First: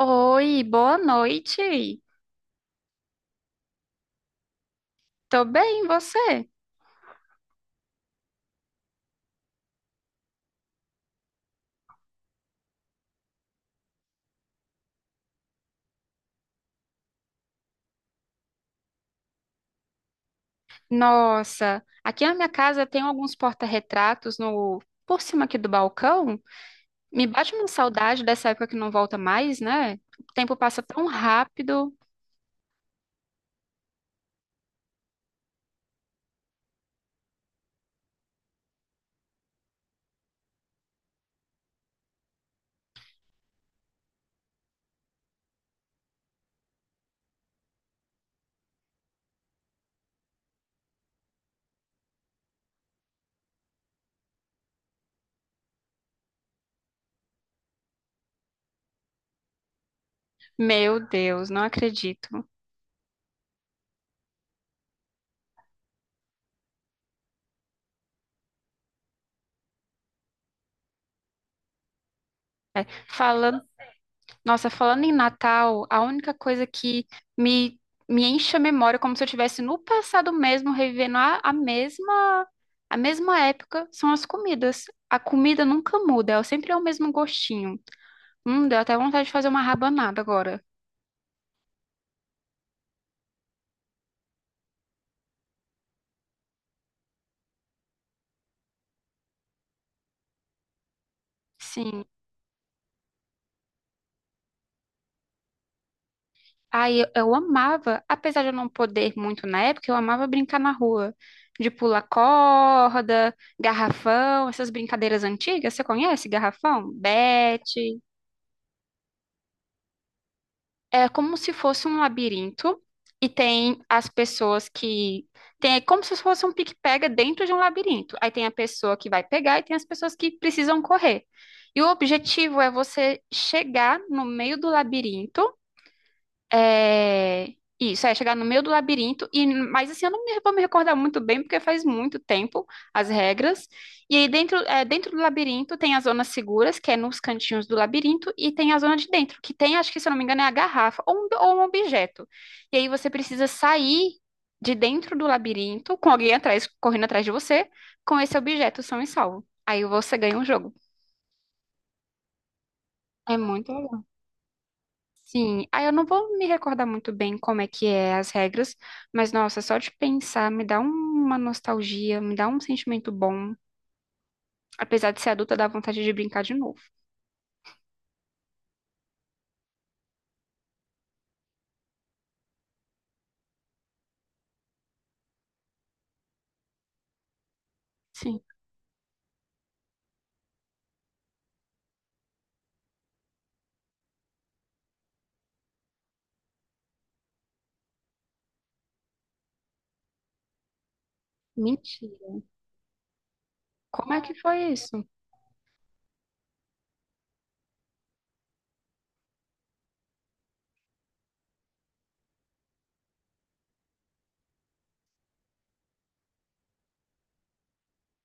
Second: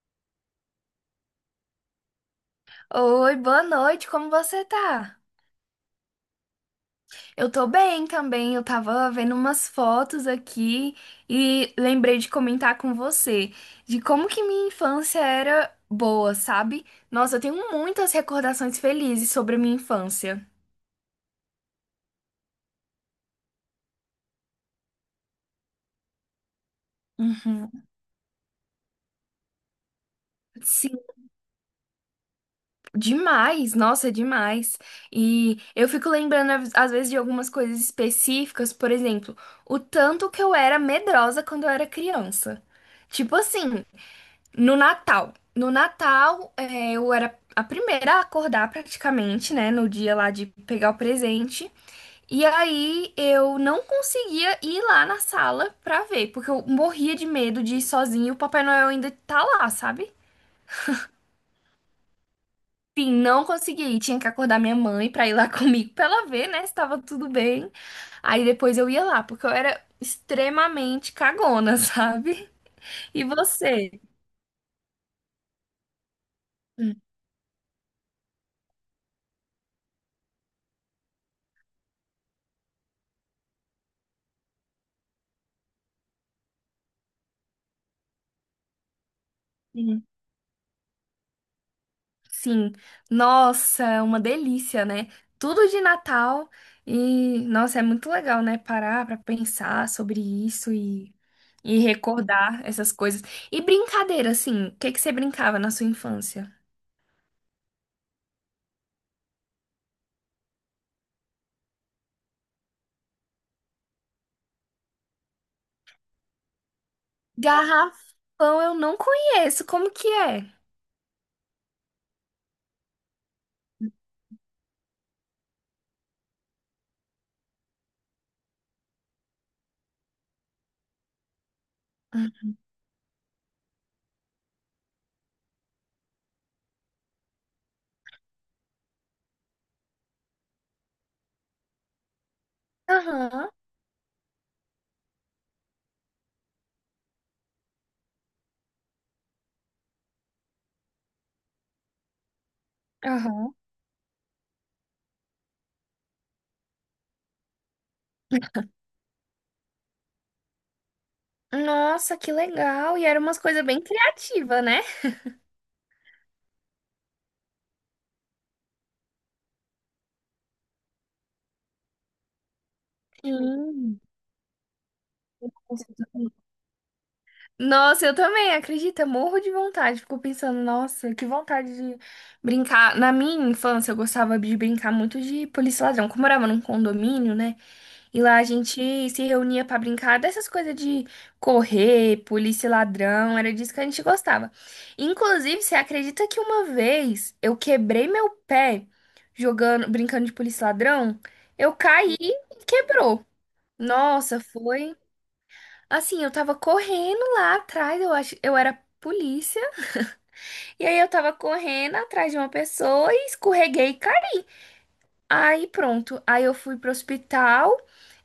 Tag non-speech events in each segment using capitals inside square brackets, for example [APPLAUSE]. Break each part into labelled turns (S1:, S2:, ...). S1: Oi, boa noite.
S2: Oi, boa noite, como você tá?
S1: Tô bem, e você?
S2: Eu tô bem também, eu tava vendo umas fotos aqui e lembrei de comentar com você de como que minha infância era boa, sabe? Nossa, eu tenho muitas recordações felizes sobre a minha infância.
S1: Nossa, aqui na minha casa tem alguns porta-retratos no por cima aqui do balcão. Me bate uma
S2: Uhum.
S1: saudade dessa época que não volta mais, né? O tempo passa
S2: Sim,
S1: tão rápido.
S2: demais, nossa, demais. E eu fico lembrando às vezes de algumas coisas específicas, por exemplo, o tanto que eu era medrosa quando eu era criança. Tipo assim. No Natal, eu era a primeira a acordar praticamente, né? No dia lá de pegar o presente. E aí eu não conseguia ir lá na sala pra ver, porque eu morria de medo de ir sozinha e o Papai Noel ainda tá lá, sabe?
S1: Meu Deus, não acredito.
S2: Enfim, não conseguia ir. Tinha que acordar minha mãe pra ir lá [LAUGHS] comigo pra ela ver, né? Se tava tudo bem. Aí depois eu ia lá, porque eu era extremamente cagona, [LAUGHS] sabe? E
S1: Falando
S2: você?
S1: Nossa, falando em Natal, a única coisa que me, me enche a memória, é como se eu estivesse no passado mesmo, revivendo a mesma época, são as comidas. A comida nunca muda, ela sempre é o mesmo gostinho. Deu até vontade de fazer uma rabanada agora.
S2: Sim, nossa, uma delícia, né? Tudo de Natal e, nossa, é muito legal, né? Parar pra pensar sobre isso e
S1: Sim.
S2: recordar essas coisas. E brincadeira, assim, o que que você brincava na sua infância?
S1: Aí eu amava, apesar de eu não poder muito na época, eu amava brincar na rua. De pular corda, garrafão, essas brincadeiras antigas. Você conhece garrafão? Bete.
S2: Garrafão eu não conheço, como que é?
S1: É como se fosse um labirinto e tem as pessoas que tem é como se fosse um pique-pega dentro de um labirinto. Aí tem a pessoa que vai pegar e tem as pessoas que precisam correr. E o objetivo é você chegar no meio do labirinto é... Isso, é chegar no meio do labirinto, e mas assim, eu não me- vou me recordar muito bem, porque faz muito tempo as
S2: Aham,
S1: regras. E aí dentro, é, dentro do labirinto tem as zonas seguras, que é nos cantinhos do labirinto, e tem a zona de dentro, que tem, acho que se eu não me engano, é a garrafa ou um objeto. E aí você precisa
S2: aham.
S1: sair de dentro do labirinto, com alguém atrás, correndo atrás de você, com esse objeto são e salvo. Aí você ganha um jogo.
S2: Nossa, que legal! E eram
S1: É
S2: umas coisas
S1: muito
S2: bem criativas, né?
S1: Sim, ah, eu não vou me recordar muito bem como é que é as regras, mas nossa, só de pensar me dá um- uma nostalgia, me dá um sentimento bom.
S2: Sim.
S1: Apesar de ser adulta, dá vontade de brincar de novo.
S2: Nossa, eu também, acredita? Morro de vontade. Fico pensando, nossa, que vontade de brincar. Na minha infância, eu gostava de brincar muito de polícia e ladrão. Como eu morava num condomínio, né? E lá
S1: Sim,
S2: a gente se reunia pra brincar dessas coisas de correr, polícia e ladrão. Era disso que a gente gostava. Inclusive, você acredita que uma vez eu quebrei meu pé jogando, brincando de polícia e ladrão? Eu caí
S1: Mentira.
S2: e quebrou.
S1: Como é que
S2: Nossa,
S1: foi
S2: foi.
S1: isso?
S2: Assim, eu tava correndo lá atrás, eu acho, eu era polícia, e aí eu tava correndo atrás de uma pessoa e escorreguei e caí. Aí pronto, aí eu fui pro hospital,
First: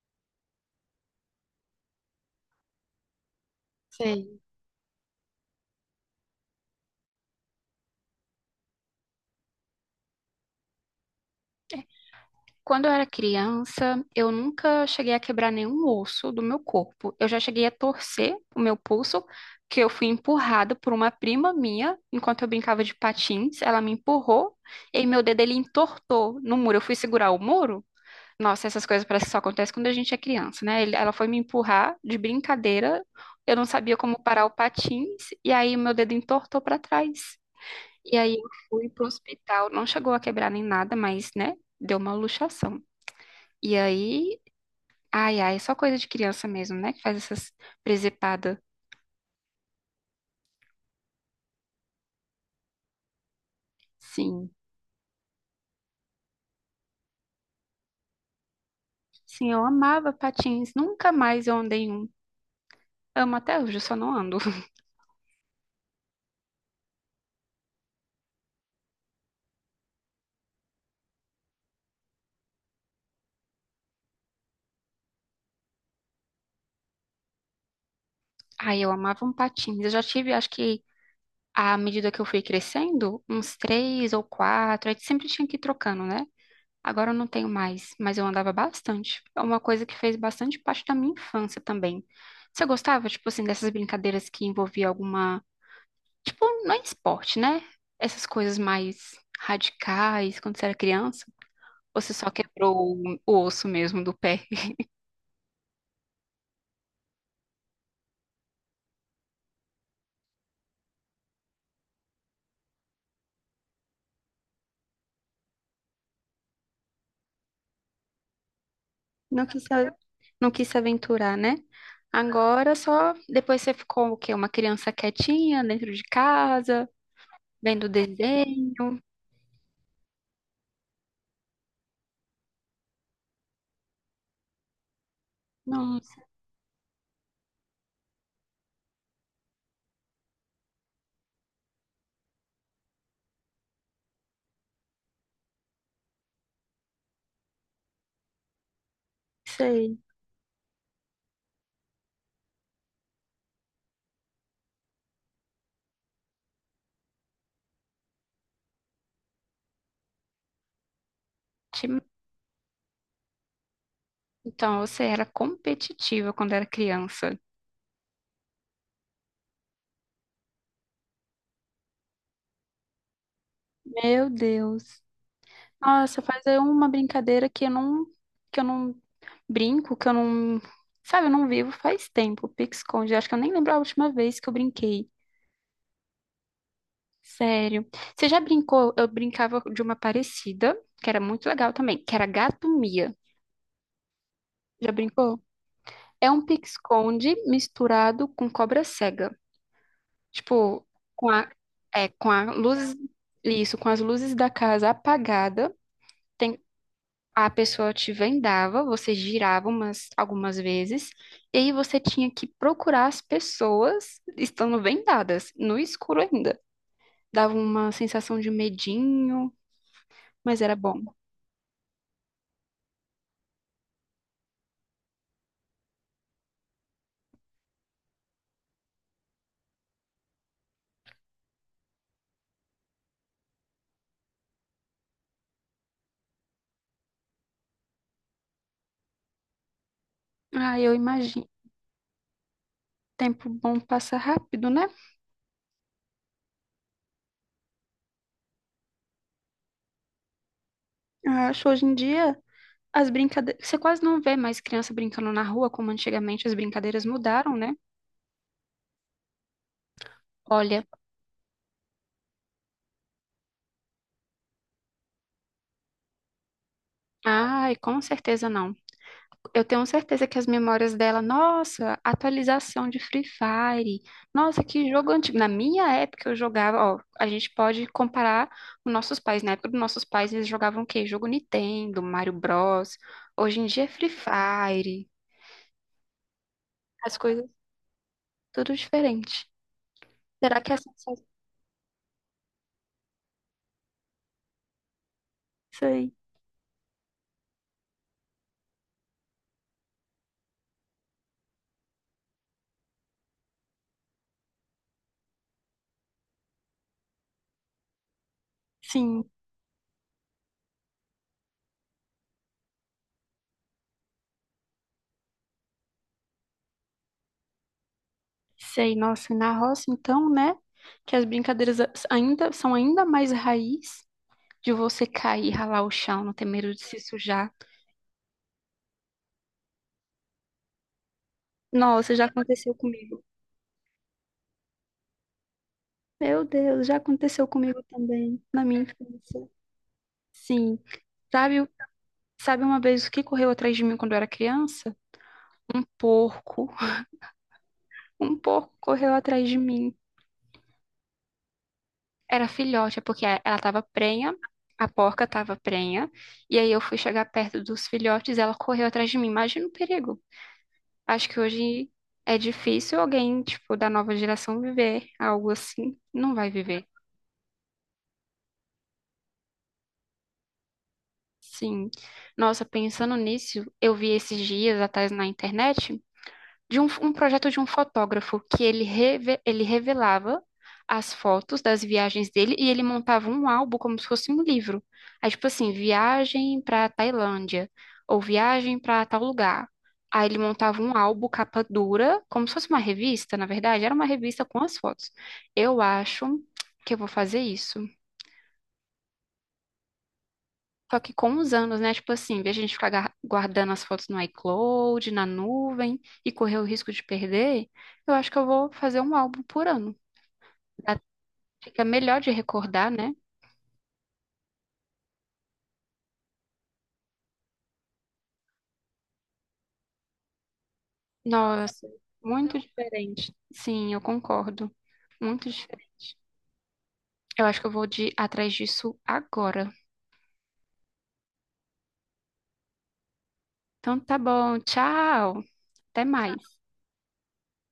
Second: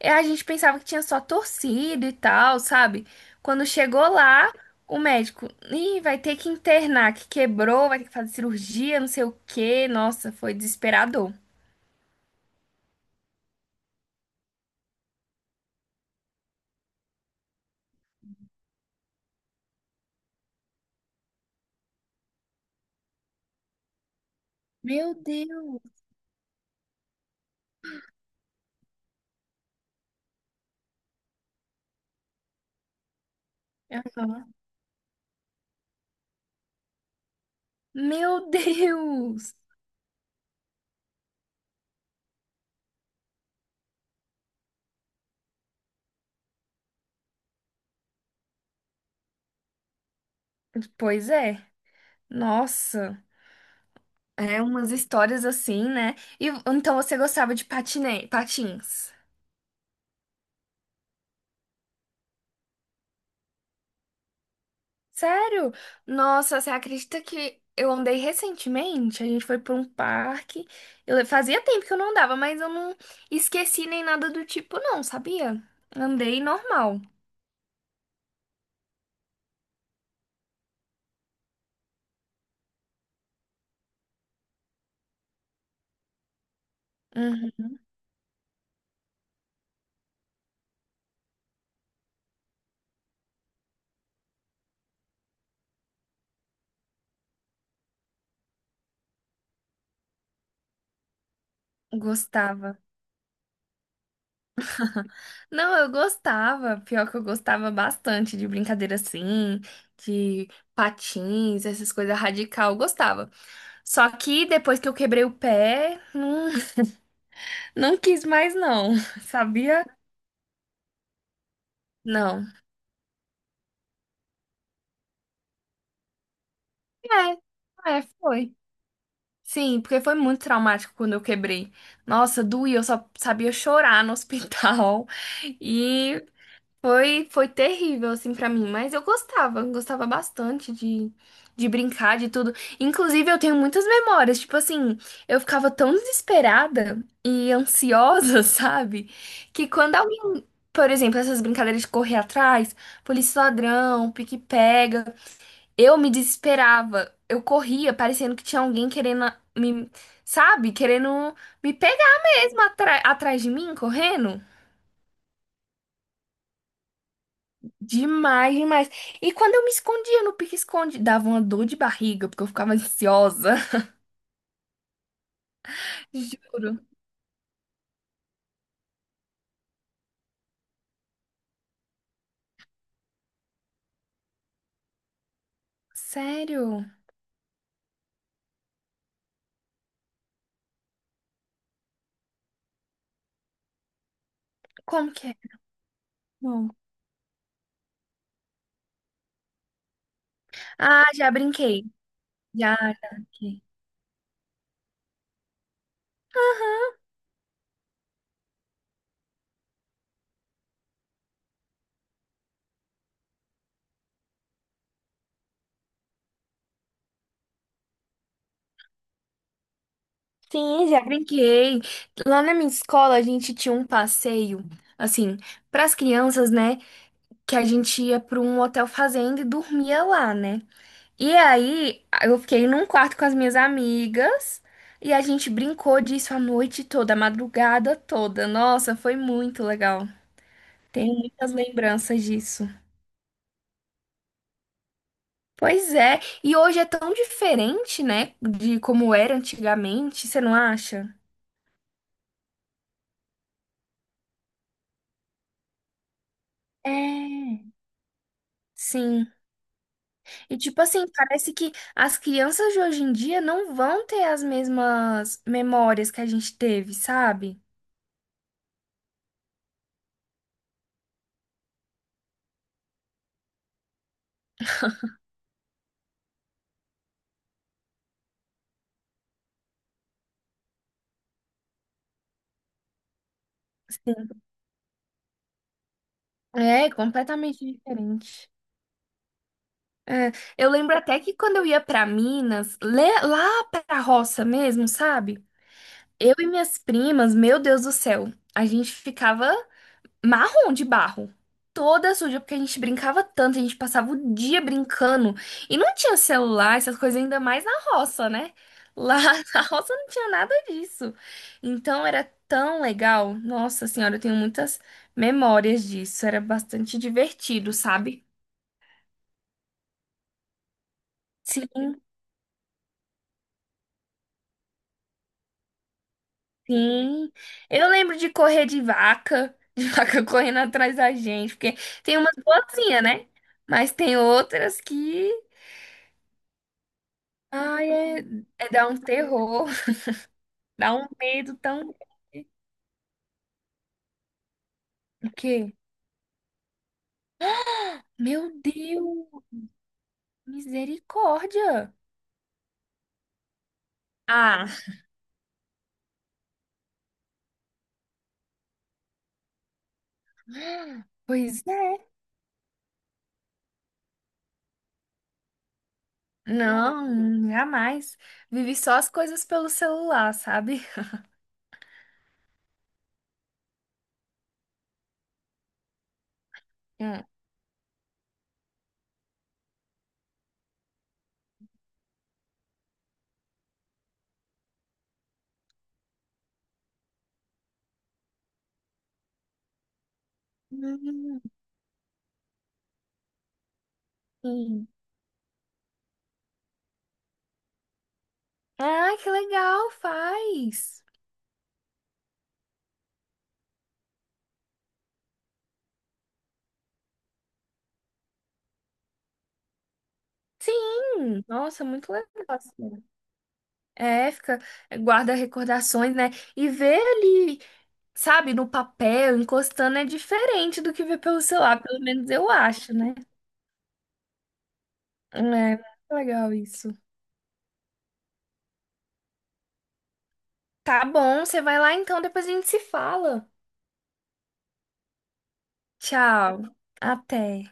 S2: e a gente pensava que tinha só torcido e tal, sabe? Quando chegou
S1: Sei.
S2: lá, o médico, ih, vai ter que internar, que quebrou, vai ter que fazer cirurgia, não sei o quê. Nossa, foi desesperador.
S1: Quando eu era criança, eu nunca cheguei a quebrar nenhum osso do meu corpo. Eu já cheguei a torcer o meu pulso, que eu fui empurrada por uma prima minha enquanto eu brincava de patins. Ela me empurrou e
S2: Meu
S1: meu dedo ele
S2: Deus.
S1: entortou no muro. Eu fui segurar o muro. Nossa, essas coisas parece que só acontecem quando a gente é criança, né? Ela foi me empurrar de brincadeira, eu não sabia como parar o
S2: Aham.
S1: patins, e aí o meu dedo entortou para trás. E aí eu
S2: Meu [LAUGHS]
S1: fui pro
S2: Deus!
S1: hospital, não chegou a quebrar nem nada, mas, né, deu uma luxação. E aí, ai, ai, é só coisa de criança mesmo, né, que faz essas presepadas.
S2: Pois é, nossa.
S1: Sim,
S2: É, umas histórias assim, né? E então você gostava de patins?
S1: sim, eu amava patins, nunca mais eu andei em um. Amo até hoje, eu só não ando. [LAUGHS]
S2: Sério? Nossa, você acredita que eu andei recentemente? A gente foi para um parque. Eu fazia tempo que eu não andava, mas eu não esqueci nem nada do tipo, não, sabia? Andei normal.
S1: Ai, eu amava um patins. Eu já tive, acho que à medida que eu fui crescendo, uns três ou quatro, aí sempre tinha que ir trocando, né? Agora eu não tenho
S2: Uhum,
S1: mais, mas eu andava bastante. É uma coisa que fez bastante parte da minha infância também. Você gostava, tipo assim, dessas brincadeiras que envolvia alguma, tipo, não é esporte, né? Essas coisas mais radicais quando você era criança? Ou você só quebrou
S2: gostava.
S1: o osso mesmo do pé? [LAUGHS]
S2: Não, eu gostava. Pior que eu gostava bastante de brincadeira assim, de patins, essas coisas radical, eu gostava. Só que depois que eu quebrei o pé, não quis mais, não. [LAUGHS]
S1: Não quis,
S2: Sabia?
S1: se- não quis se aventurar, né?
S2: Não.
S1: Agora só depois você ficou o quê? Uma criança quietinha dentro de casa, vendo
S2: É, foi.
S1: desenho?
S2: Sim, porque foi muito traumático quando eu quebrei. Nossa, doía, eu só sabia chorar no hospital. [LAUGHS]
S1: Não.
S2: E foi, terrível, assim, pra mim, mas eu gostava, gostava bastante de, brincar, de tudo. Inclusive, eu tenho muitas memórias, tipo assim, eu ficava tão desesperada e ansiosa, [LAUGHS] sabe? Que quando
S1: Sei.
S2: alguém, por exemplo, essas brincadeiras de correr atrás, polícia e ladrão, pique-pega, eu me desesperava. Eu corria, parecendo que tinha alguém querendo me, sabe? Querendo me
S1: te-
S2: pegar mesmo atrás de mim, correndo.
S1: Então, você era competitiva quando era criança.
S2: Demais, demais. E quando eu me escondia no pique-esconde, dava uma dor de barriga, porque eu ficava ansiosa.
S1: Meu Deus. Nossa,
S2: [LAUGHS]
S1: faz aí
S2: Juro.
S1: uma brincadeira que eu não brinco, que eu não, sabe, eu não vivo faz tempo. Pique-esconde. Acho que eu nem lembro a última vez que eu brinquei.
S2: Sério?
S1: Sério. Você já brincou? Eu brincava de uma parecida, que era muito legal também, que era gato mia. Já
S2: Como que é?
S1: brincou? É um
S2: Não.
S1: pique-esconde misturado com cobra cega. Tipo,
S2: Ah,
S1: com
S2: já
S1: a,
S2: brinquei.
S1: é, com a
S2: Já,
S1: luz,
S2: já brinquei.
S1: isso, com as luzes da casa apagada, tem, a pessoa te vendava, algumas vezes, e aí você tinha que procurar as pessoas estando vendadas, no escuro ainda. Dava uma sensação de medinho, mas era
S2: Sim,
S1: bom.
S2: já brinquei. Lá na minha escola, a gente tinha um passeio, assim, para as crianças, né? Que a gente ia para um hotel fazenda e dormia lá, né? E aí, eu fiquei num quarto com as minhas amigas e a gente brincou disso a noite toda, a madrugada toda. Nossa, foi muito legal.
S1: Ah, eu
S2: Tenho
S1: imagino.
S2: muitas lembranças disso.
S1: Tempo bom passa rápido, né?
S2: Pois é, e hoje é tão diferente, né, de como era antigamente, você não acha?
S1: Eu acho hoje em dia as brincadeiras. Você quase não vê mais criança brincando na rua, como antigamente as brincadeiras mudaram,
S2: É.
S1: né?
S2: Sim. E tipo
S1: Olha.
S2: assim, parece que as crianças de hoje em dia não vão ter as mesmas memórias que a gente teve, sabe?
S1: Ai, com certeza não. Eu tenho certeza que as memórias dela, nossa, atualização de Free Fire, nossa, que jogo antigo. Na minha época eu jogava, ó, a gente pode comparar os nossos pais. Na época dos nossos pais eles jogavam o quê? Jogo Nintendo, Mario Bros. Hoje em dia é Free
S2: Sim.
S1: Fire,
S2: É
S1: as coisas
S2: completamente diferente.
S1: tudo diferente.
S2: É,
S1: Será
S2: eu
S1: que é
S2: lembro
S1: sensação?
S2: até que quando eu ia pra Minas, lá pra roça mesmo, sabe?
S1: Sei,
S2: Eu e minhas primas, meu Deus do céu, a gente ficava marrom de barro, toda suja, porque a gente brincava tanto, a gente passava o dia brincando e não tinha celular, essas coisas, ainda mais na roça, né? Lá
S1: sim,
S2: [LAUGHS] na roça não tinha nada disso. Então era tão legal. Nossa senhora, eu tenho muitas memórias disso, era bastante divertido, sabe?
S1: sei. Nossa, e na roça então, né? Que as brincadeiras
S2: Sim.
S1: ainda são ainda mais raiz. De você cair, ralar o chão, não ter medo de se
S2: Sim,
S1: sujar.
S2: eu lembro de correr de vaca, de [LAUGHS] vaca correndo atrás da gente, porque
S1: Nossa,
S2: tem
S1: já
S2: umas
S1: aconteceu
S2: boazinhas,
S1: comigo.
S2: né? Mas tem outras que,
S1: Meu Deus, já aconteceu comigo
S2: ai, é,
S1: também, na
S2: é
S1: minha
S2: dar um
S1: infância.
S2: terror, [LAUGHS]
S1: Sim.
S2: dá um medo
S1: Sabe, o-
S2: tão...
S1: sabe uma vez o que correu atrás de mim quando eu era criança?
S2: O quê?
S1: Um porco. Um
S2: Meu
S1: porco correu
S2: Deus,
S1: atrás de mim.
S2: misericórdia!
S1: Era filhote, é porque ela estava prenha,
S2: Ah,
S1: a porca estava prenha, e aí eu fui chegar perto dos filhotes e ela correu atrás de mim. Imagina o perigo. Acho que
S2: pois
S1: hoje
S2: é.
S1: é difícil alguém, tipo, da nova geração viver algo assim. Não vai viver.
S2: Não, jamais. Vivi só as coisas pelo celular, sabe?
S1: Sim. Nossa, pensando nisso, eu vi esses dias atrás na internet um
S2: Hum.
S1: projeto de um fotógrafo que ele revelava as fotos das viagens dele e ele montava um álbum como se fosse um livro. Aí, tipo assim, viagem para Tailândia ou viagem para tal lugar. Aí ele montava um álbum
S2: Hum,
S1: capa dura, como se fosse uma revista, na verdade, era uma revista com as
S2: sim.
S1: fotos. Eu acho que eu vou fazer isso.
S2: Ah, que legal,
S1: Só
S2: faz.
S1: que com os anos, né? Tipo assim, em vez de a gente guardando as fotos no iCloud, na nuvem e correr o risco de perder, eu acho que eu vou fazer um álbum por ano. Dá-
S2: Sim, nossa,
S1: Fica
S2: muito
S1: melhor
S2: legal.
S1: de recordar,
S2: assim.
S1: né?
S2: É, fica, eh, guarda recordações, né? E ver ali, sabe, no papel, encostando é diferente do que ver pelo celular,
S1: Nossa,
S2: pelo menos eu
S1: muito
S2: acho, né?
S1: diferente. Sim, eu concordo.
S2: É,
S1: Muito
S2: muito
S1: diferente.
S2: legal isso.
S1: Eu acho que eu vou de atrás disso agora.
S2: Tá bom, você vai lá então, depois a gente se fala.
S1: Então tá bom, tchau. Até mais.
S2: Tchau, até.